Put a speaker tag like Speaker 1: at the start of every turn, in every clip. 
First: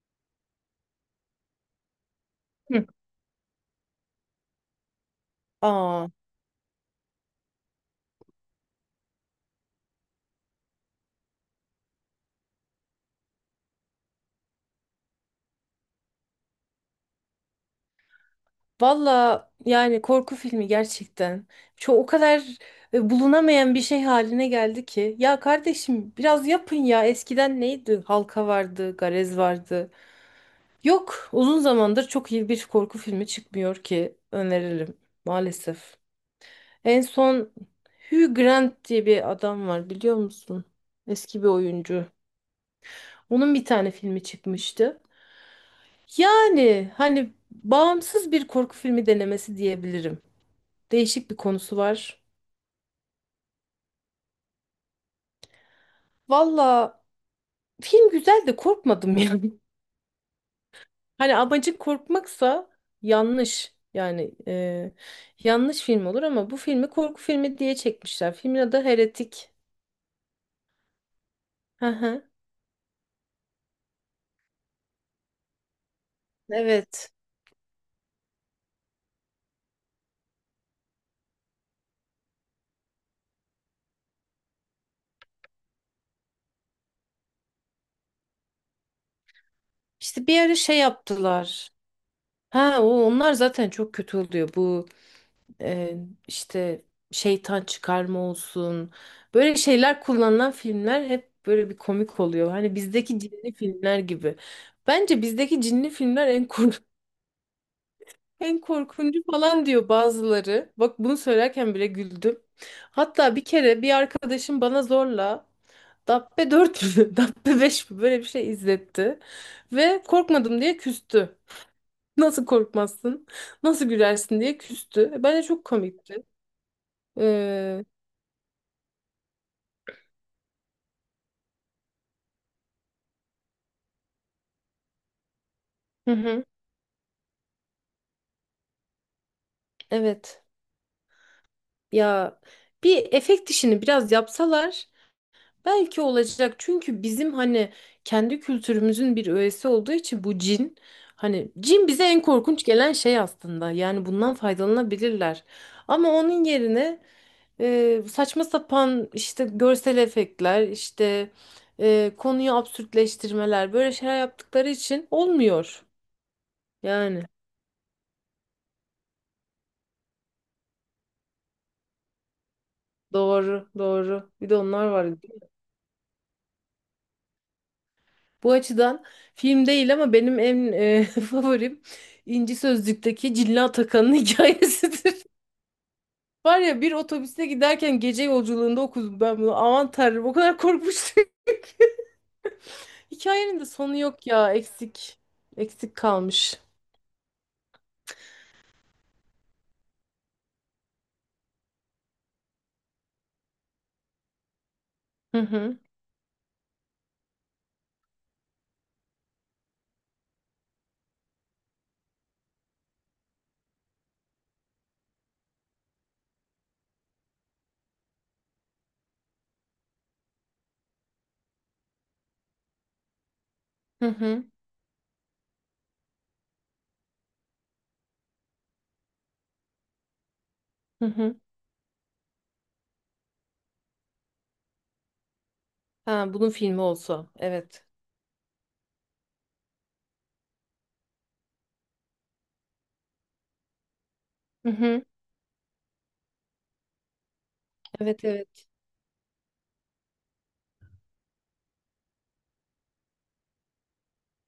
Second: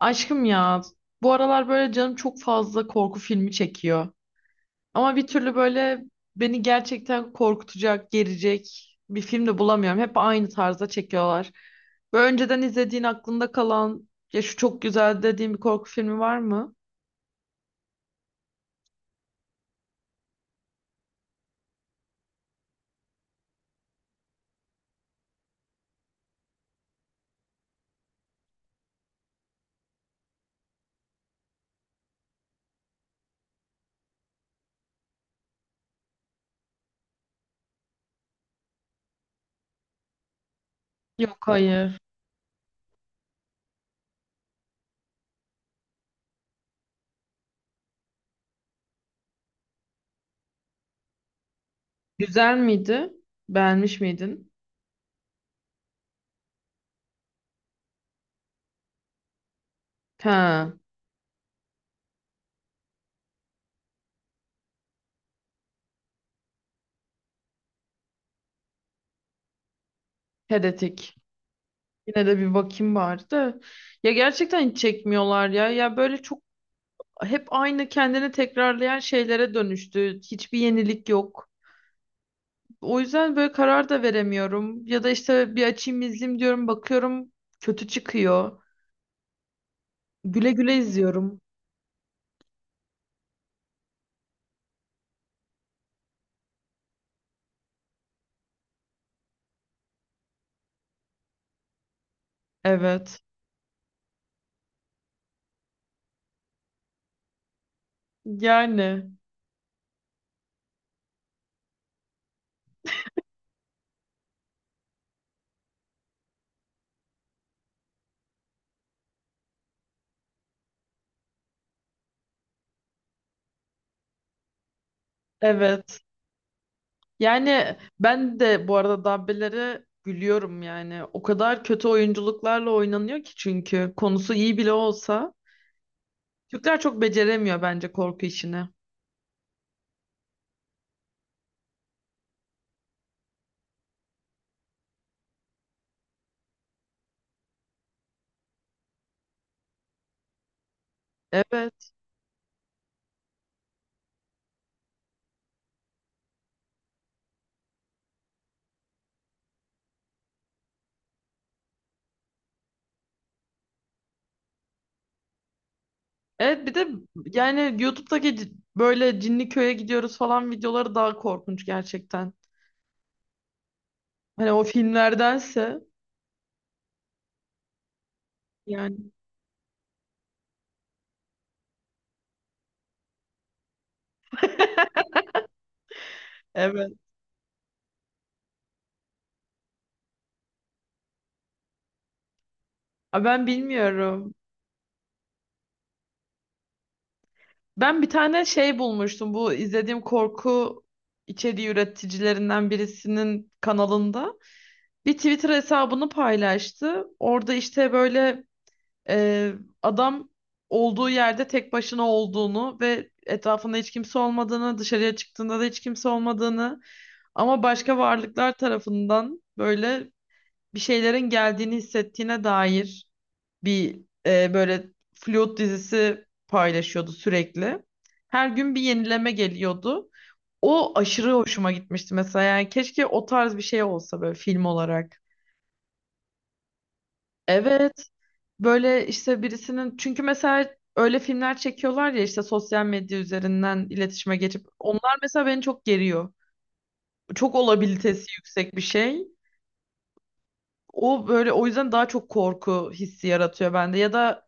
Speaker 1: Aşkım ya, bu aralar böyle canım çok fazla
Speaker 2: Hı.
Speaker 1: korku filmi çekiyor. Ama bir türlü böyle
Speaker 2: Aa,
Speaker 1: beni gerçekten korkutacak, gerecek bir film de bulamıyorum. Hep aynı tarzda çekiyorlar. Böyle önceden izlediğin aklında kalan, ya şu çok güzel dediğin bir korku filmi var mı?
Speaker 2: valla yani korku filmi gerçekten. Çok o kadar bulunamayan bir şey haline geldi ki. Ya kardeşim biraz yapın ya. Eskiden neydi? Halka vardı, Garez vardı. Yok, uzun zamandır çok iyi bir korku filmi çıkmıyor ki öneririm maalesef. En son Hugh Grant diye bir adam var biliyor musun?
Speaker 1: Yok,
Speaker 2: Eski bir
Speaker 1: hayır.
Speaker 2: oyuncu. Onun bir tane filmi çıkmıştı. Yani hani bağımsız bir korku filmi denemesi diyebilirim. Değişik bir konusu var.
Speaker 1: Güzel miydi? Beğenmiş miydin?
Speaker 2: Valla film güzel de korkmadım yani.
Speaker 1: Ha,
Speaker 2: Hani amacın korkmaksa yanlış. Yani yanlış film olur ama bu filmi korku filmi diye çekmişler. Filmin adı Heretik.
Speaker 1: Heretic.
Speaker 2: Hı
Speaker 1: Yine
Speaker 2: hı.
Speaker 1: de bir bakayım bari de. Ya gerçekten hiç çekmiyorlar ya. Ya böyle çok
Speaker 2: Evet.
Speaker 1: hep aynı kendini tekrarlayan şeylere dönüştü. Hiçbir yenilik yok. O yüzden böyle karar da veremiyorum. Ya da işte bir açayım izleyeyim diyorum, bakıyorum kötü çıkıyor.
Speaker 2: İşte bir
Speaker 1: Güle
Speaker 2: ara
Speaker 1: güle
Speaker 2: şey
Speaker 1: izliyorum.
Speaker 2: yaptılar. Ha onlar zaten çok kötü oluyor. Bu e, işte şeytan çıkarma olsun. Böyle şeyler kullanılan filmler hep böyle bir komik oluyor. Hani bizdeki
Speaker 1: Evet.
Speaker 2: cinli filmler gibi. Bence bizdeki cinli filmler en en
Speaker 1: Yani
Speaker 2: korkuncu falan diyor bazıları. Bak bunu söylerken bile güldüm. Hatta bir kere bir arkadaşım bana zorla Dabbe 4 mü, Dabbe 5 mi böyle bir şey izletti. Ve korkmadım diye küstü. Nasıl korkmazsın? Nasıl gülersin diye küstü. Bence çok
Speaker 1: evet.
Speaker 2: komikti.
Speaker 1: Yani
Speaker 2: Ee,
Speaker 1: ben de bu arada Dabbe'lere gülüyorum yani. O kadar kötü oyunculuklarla oynanıyor ki, çünkü konusu iyi bile olsa.
Speaker 2: Hı hı.
Speaker 1: Türkler çok beceremiyor bence korku işini.
Speaker 2: Evet. Ya bir efekt işini biraz yapsalar belki olacak. Çünkü bizim hani kendi kültürümüzün bir öğesi olduğu için bu cin hani cin
Speaker 1: Evet.
Speaker 2: bize en korkunç gelen şey aslında. Yani bundan faydalanabilirler. Ama onun yerine saçma sapan işte görsel efektler, işte konuyu absürtleştirmeler böyle şeyler yaptıkları için olmuyor.
Speaker 1: Evet bir de
Speaker 2: Yani
Speaker 1: yani YouTube'daki böyle cinli köye gidiyoruz falan videoları daha korkunç gerçekten.
Speaker 2: doğru, doğru. Bir
Speaker 1: Hani
Speaker 2: de
Speaker 1: o
Speaker 2: onlar var.
Speaker 1: filmlerdense
Speaker 2: Bu
Speaker 1: yani.
Speaker 2: açıdan film değil ama benim en favorim İnci Sözlük'teki Cilla Atakan'ın hikayesidir. Var ya
Speaker 1: Evet.
Speaker 2: bir otobüste giderken gece yolculuğunda okudum ben bunu. Aman tanrım o kadar korkmuştum.
Speaker 1: Aa, ben
Speaker 2: Hikayenin de sonu yok
Speaker 1: bilmiyorum.
Speaker 2: ya eksik. Eksik kalmış.
Speaker 1: Ben bir tane şey bulmuştum bu izlediğim korku içeriği üreticilerinden birisinin kanalında. Bir
Speaker 2: Hı
Speaker 1: Twitter
Speaker 2: hı
Speaker 1: hesabını paylaştı. Orada işte böyle e, adam olduğu yerde tek başına olduğunu ve etrafında hiç kimse olmadığını, dışarıya çıktığında da hiç kimse olmadığını ama başka varlıklar tarafından böyle bir şeylerin geldiğini hissettiğine dair bir
Speaker 2: hı hı
Speaker 1: böyle flüt dizisi paylaşıyordu sürekli. Her gün bir yenileme geliyordu. O
Speaker 2: hı
Speaker 1: aşırı
Speaker 2: hı.
Speaker 1: hoşuma gitmişti mesela. Yani keşke o tarz bir şey olsa böyle film olarak.
Speaker 2: Ha bunun filmi olsa evet.
Speaker 1: Evet. Böyle işte birisinin, çünkü mesela öyle filmler çekiyorlar ya, işte sosyal medya üzerinden iletişime geçip
Speaker 2: Hı hı.
Speaker 1: onlar mesela beni çok geriyor. Çok
Speaker 2: Evet
Speaker 1: olabilitesi
Speaker 2: evet.
Speaker 1: yüksek bir şey. O böyle, o yüzden daha çok korku hissi yaratıyor bende, ya da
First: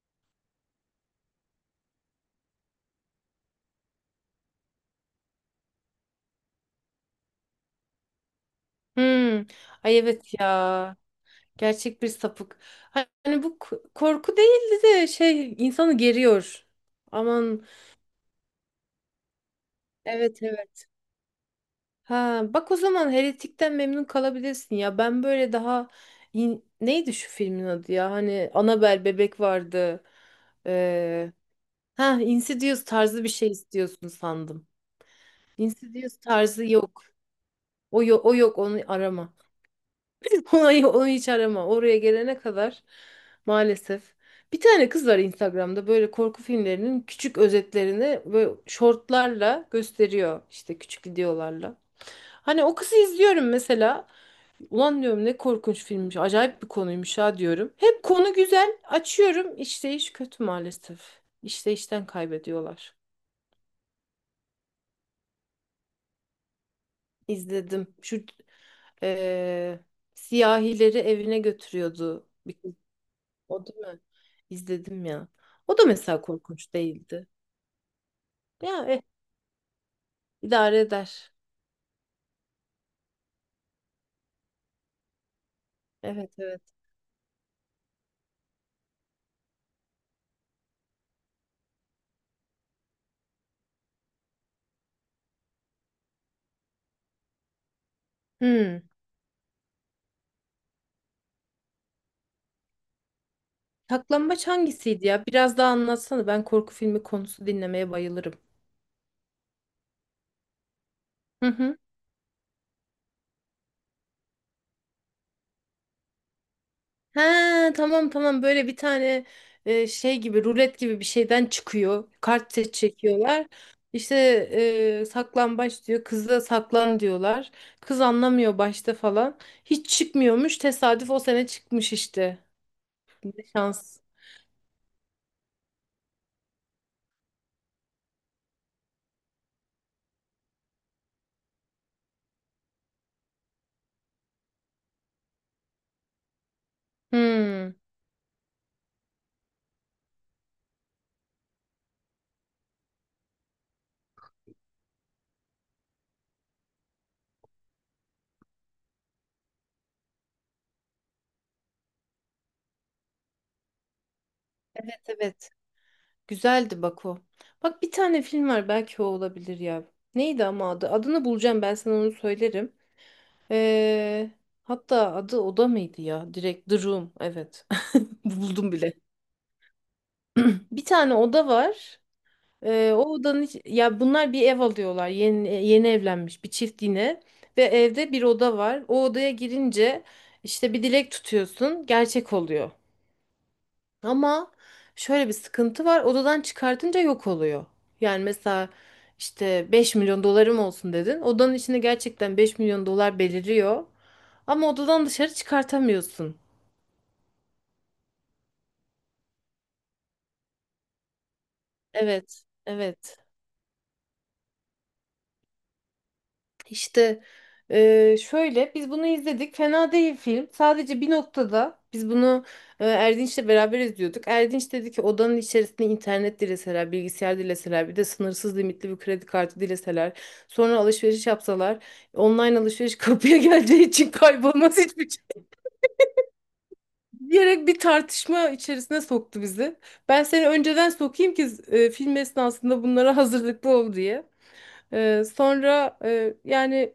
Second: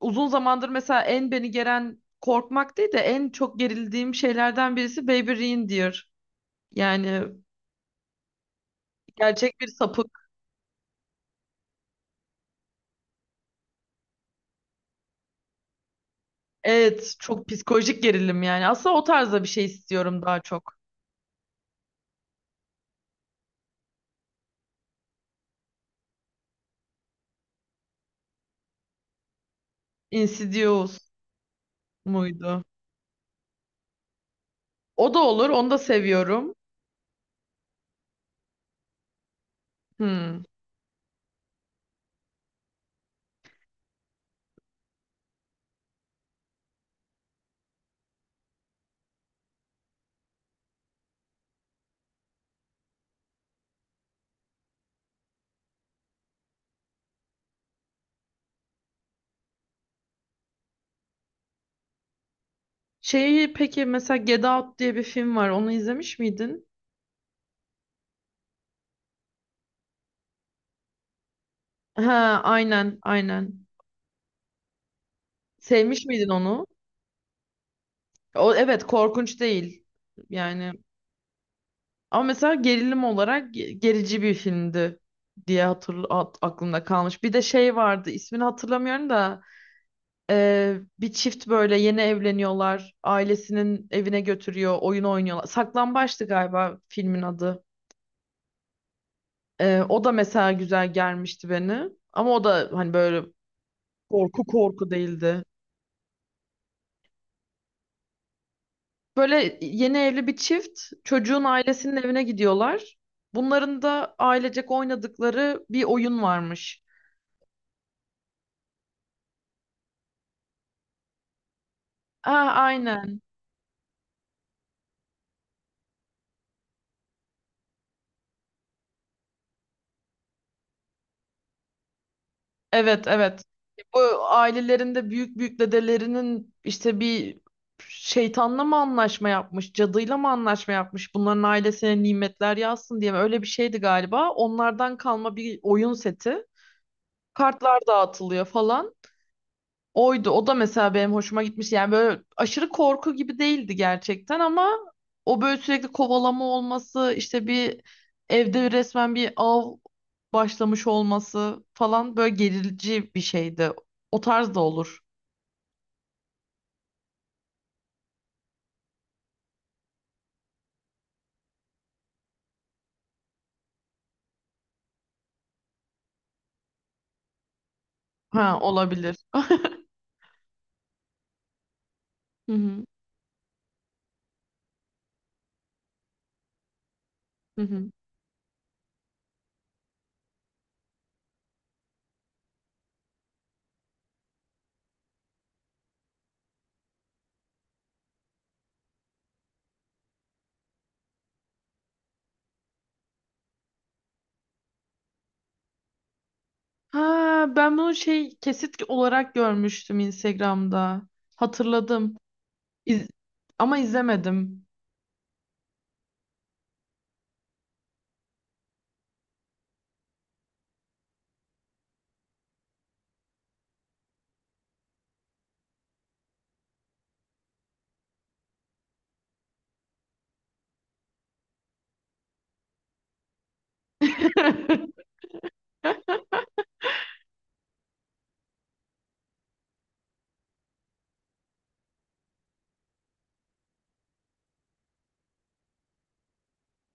Speaker 1: uzun zamandır mesela en beni geren, korkmak değil de en çok gerildiğim şeylerden birisi Baby Reindeer. Yani
Speaker 2: Hmm.
Speaker 1: gerçek bir
Speaker 2: Ay evet
Speaker 1: sapık.
Speaker 2: ya. Gerçek bir sapık. Hani bu korku değildi de şey insanı geriyor.
Speaker 1: Evet, çok
Speaker 2: Aman,
Speaker 1: psikolojik gerilim yani. Aslında o tarzda bir şey istiyorum daha
Speaker 2: evet
Speaker 1: çok.
Speaker 2: evet. Ha bak o zaman Heretik'ten memnun kalabilirsin ya. Ben böyle daha neydi şu filmin adı ya? Hani Annabelle bebek vardı.
Speaker 1: Insidious
Speaker 2: Ee, ha
Speaker 1: muydu?
Speaker 2: Insidious tarzı bir şey istiyorsun sandım.
Speaker 1: O da olur. Onu da
Speaker 2: Insidious
Speaker 1: seviyorum.
Speaker 2: tarzı yok. O yok, o yok onu arama.
Speaker 1: Hmm.
Speaker 2: Onu hiç arama. Oraya gelene kadar maalesef. Bir tane kız var Instagram'da böyle korku filmlerinin küçük özetlerini böyle şortlarla gösteriyor. İşte küçük videolarla. Hani o kızı izliyorum mesela. Ulan diyorum ne korkunç filmmiş. Acayip bir konuymuş ha diyorum. Hep konu güzel. Açıyorum. İşte iş kötü maalesef. İşte işten kaybediyorlar.
Speaker 1: Şeyi peki, mesela Get Out diye bir film var. Onu izlemiş miydin?
Speaker 2: İzledim. Şu eee, siyahileri evine götürüyordu.
Speaker 1: Ha, aynen, aynen.
Speaker 2: O değil mi? İzledim ya. O da
Speaker 1: Sevmiş
Speaker 2: mesela
Speaker 1: miydin onu?
Speaker 2: korkunç değildi.
Speaker 1: O
Speaker 2: Ya
Speaker 1: evet, korkunç değil. Yani
Speaker 2: idare eder.
Speaker 1: ama mesela gerilim olarak gerici bir filmdi diye
Speaker 2: Evet evet.
Speaker 1: aklımda kalmış. Bir de şey vardı. İsmini hatırlamıyorum da bir çift böyle yeni evleniyorlar. Ailesinin evine götürüyor, oyun oynuyorlar. Saklambaçtı galiba filmin adı.
Speaker 2: Hmm.
Speaker 1: O da mesela güzel gelmişti beni. Ama o da hani böyle korku
Speaker 2: Saklambaç
Speaker 1: korku
Speaker 2: hangisiydi ya?
Speaker 1: değildi.
Speaker 2: Biraz daha anlatsana. Ben korku filmi konusu dinlemeye bayılırım.
Speaker 1: Böyle yeni evli bir çift çocuğun
Speaker 2: Hı hı.
Speaker 1: ailesinin evine gidiyorlar. Bunların da ailecek oynadıkları bir oyun varmış.
Speaker 2: Ha tamam tamam böyle bir tane şey gibi rulet gibi bir şeyden çıkıyor.
Speaker 1: Ha,
Speaker 2: Kart set
Speaker 1: aynen.
Speaker 2: çekiyorlar. İşte saklambaç diyor. Kıza saklan diyorlar. Kız anlamıyor başta falan. Hiç çıkmıyormuş. Tesadüf o sene çıkmış işte.
Speaker 1: Evet, evet.
Speaker 2: Ne
Speaker 1: Bu
Speaker 2: şans.
Speaker 1: ailelerinde büyük büyük dedelerinin işte bir şeytanla mı anlaşma yapmış, cadıyla mı anlaşma yapmış, bunların ailesine nimetler yazsın diye mi? Öyle bir şeydi galiba. Onlardan kalma bir oyun seti.
Speaker 2: Hmm.
Speaker 1: Kartlar dağıtılıyor falan. Oydu. O da mesela benim hoşuma gitmiş. Yani böyle aşırı korku gibi değildi gerçekten ama o böyle sürekli kovalama olması, işte bir evde resmen bir av başlamış olması falan, böyle gerici bir şeydi. O tarz da olur.
Speaker 2: Evet. Güzeldi bak o. Bak bir tane film var belki o olabilir ya. Neydi ama adı? Adını bulacağım ben sana onu söylerim. Ee, hatta adı oda mıydı ya? Direkt The Room. Evet.
Speaker 1: Ha,
Speaker 2: Buldum bile.
Speaker 1: olabilir.
Speaker 2: Bir tane oda var.
Speaker 1: Hı hı.
Speaker 2: O odanın ya bunlar bir ev alıyorlar. Yeni yeni evlenmiş bir çift yine
Speaker 1: Hı
Speaker 2: ve
Speaker 1: hı.
Speaker 2: evde bir oda var. O odaya girince işte bir dilek tutuyorsun, gerçek oluyor. Ama şöyle bir sıkıntı var. Odadan çıkartınca yok oluyor. Yani mesela işte 5 milyon dolarım olsun dedin. Odanın içinde gerçekten 5 milyon dolar beliriyor. Ama odadan dışarı çıkartamıyorsun.
Speaker 1: Ha, ben bunu şey, kesit olarak görmüştüm Instagram'da. Hatırladım.
Speaker 2: Evet,
Speaker 1: İz-
Speaker 2: evet.
Speaker 1: Ama izlemedim.
Speaker 2: İşte şöyle biz bunu izledik. Fena değil film. Sadece bir noktada biz bunu Erdinç'le beraber izliyorduk. Erdinç dedi ki odanın içerisinde internet dileseler, bilgisayar dileseler, bir de sınırsız limitli bir kredi kartı dileseler, sonra alışveriş yapsalar, online alışveriş kapıya geleceği için kaybolmaz hiçbir şey diyerek bir tartışma içerisine soktu bizi. Ben seni önceden sokayım ki film esnasında bunlara hazırlıklı ol diye. Sonra yani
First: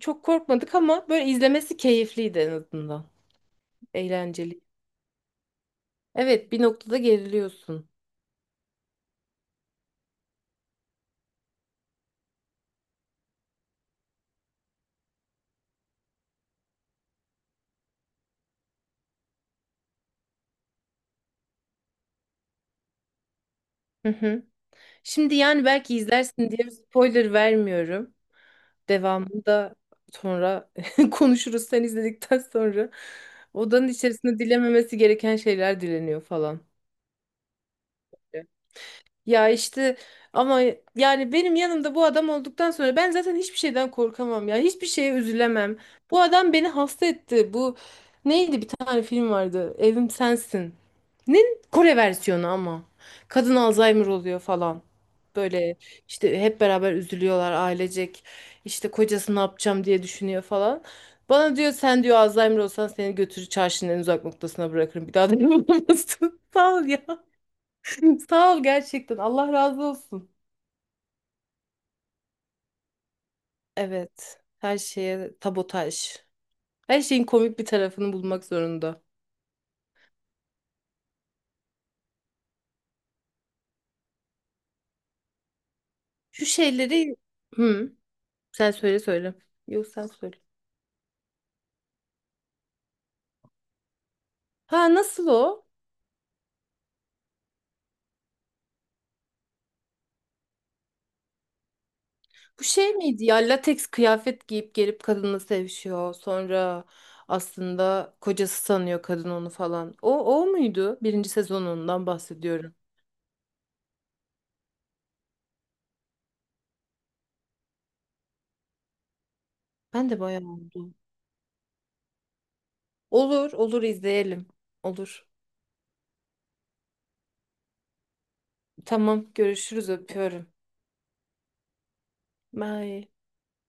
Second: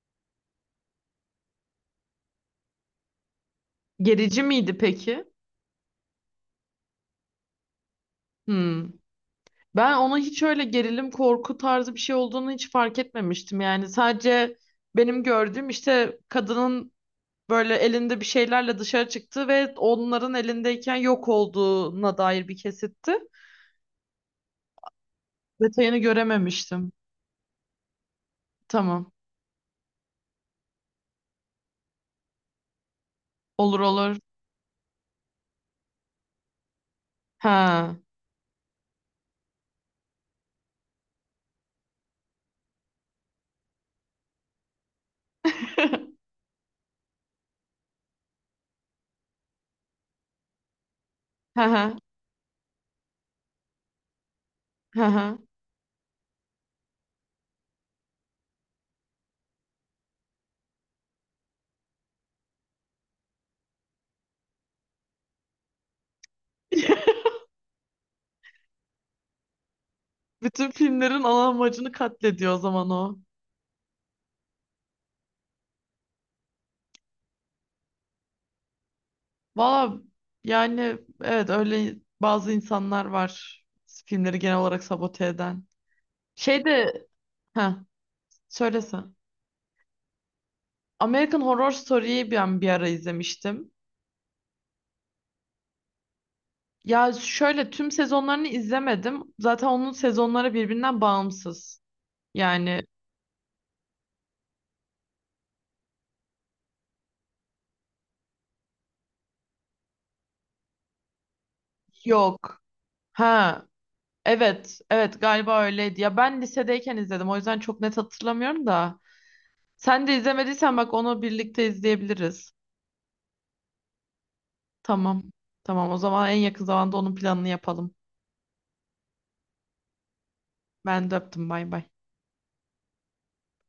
Speaker 2: çok korkmadık ama böyle izlemesi keyifliydi en azından.
Speaker 1: Gerici
Speaker 2: Eğlenceli.
Speaker 1: miydi peki?
Speaker 2: Evet, bir noktada geriliyorsun.
Speaker 1: Hmm. Ben ona hiç öyle gerilim korku tarzı bir şey olduğunu hiç fark etmemiştim. Yani sadece benim gördüğüm işte kadının böyle elinde bir şeylerle dışarı çıktığı ve onların elindeyken yok olduğuna dair bir kesitti.
Speaker 2: Hı hı. Şimdi yani belki
Speaker 1: Detayını
Speaker 2: izlersin diye
Speaker 1: görememiştim.
Speaker 2: spoiler vermiyorum.
Speaker 1: Tamam.
Speaker 2: Devamını da sonra konuşuruz sen izledikten sonra.
Speaker 1: Olur,
Speaker 2: Odanın
Speaker 1: olur.
Speaker 2: içerisinde dilememesi gereken şeyler dileniyor falan.
Speaker 1: Ha.
Speaker 2: Ya işte ama yani benim yanımda bu adam olduktan sonra ben zaten hiçbir şeyden korkamam ya. Hiçbir şeye üzülemem. Bu adam beni hasta etti. Bu neydi bir tane film vardı. Evim Sensin. Nin
Speaker 1: Ha ha.
Speaker 2: Kore versiyonu ama. Kadın Alzheimer oluyor falan.
Speaker 1: Ha ha.
Speaker 2: Böyle işte hep beraber üzülüyorlar ailecek. İşte kocası ne yapacağım diye düşünüyor falan. Bana diyor sen diyor Alzheimer olsan seni götürür çarşının en uzak noktasına bırakırım. Bir daha da bulamazsın. Sağ ol ya. Sağ ol gerçekten. Allah razı olsun.
Speaker 1: Bütün filmlerin ana amacını katlediyor o zaman o.
Speaker 2: Evet. Her şeye tabotaj. Her şeyin komik bir tarafını bulmak zorunda.
Speaker 1: Valla yani evet, öyle bazı insanlar var filmleri genel olarak sabote eden.
Speaker 2: Şu
Speaker 1: Şey de,
Speaker 2: şeyleri...
Speaker 1: ha,
Speaker 2: Hı, sen
Speaker 1: söylese.
Speaker 2: söyle söyle. Yok sen söyle.
Speaker 1: American Horror Story'yi ben bir ara izlemiştim.
Speaker 2: Ha nasıl o?
Speaker 1: Ya şöyle, tüm sezonlarını izlemedim. Zaten onun sezonları birbirinden bağımsız.
Speaker 2: Bu
Speaker 1: Yani
Speaker 2: şey miydi ya? Lateks kıyafet giyip gelip kadınla sevişiyor. Sonra aslında kocası sanıyor kadın onu falan. O muydu? Birinci sezonundan
Speaker 1: yok.
Speaker 2: bahsediyorum.
Speaker 1: Ha evet, evet galiba öyleydi. Ya ben lisedeyken izledim, o yüzden çok net hatırlamıyorum da. Sen
Speaker 2: Ben
Speaker 1: de
Speaker 2: de bayağı
Speaker 1: izlemediysen bak,
Speaker 2: oldu.
Speaker 1: onu birlikte izleyebiliriz.
Speaker 2: Olur olur izleyelim.
Speaker 1: Tamam.
Speaker 2: Olur.
Speaker 1: Tamam, o zaman en yakın zamanda onun planını yapalım.
Speaker 2: Tamam görüşürüz öpüyorum.
Speaker 1: Ben de öptüm, bay bay.
Speaker 2: Bye.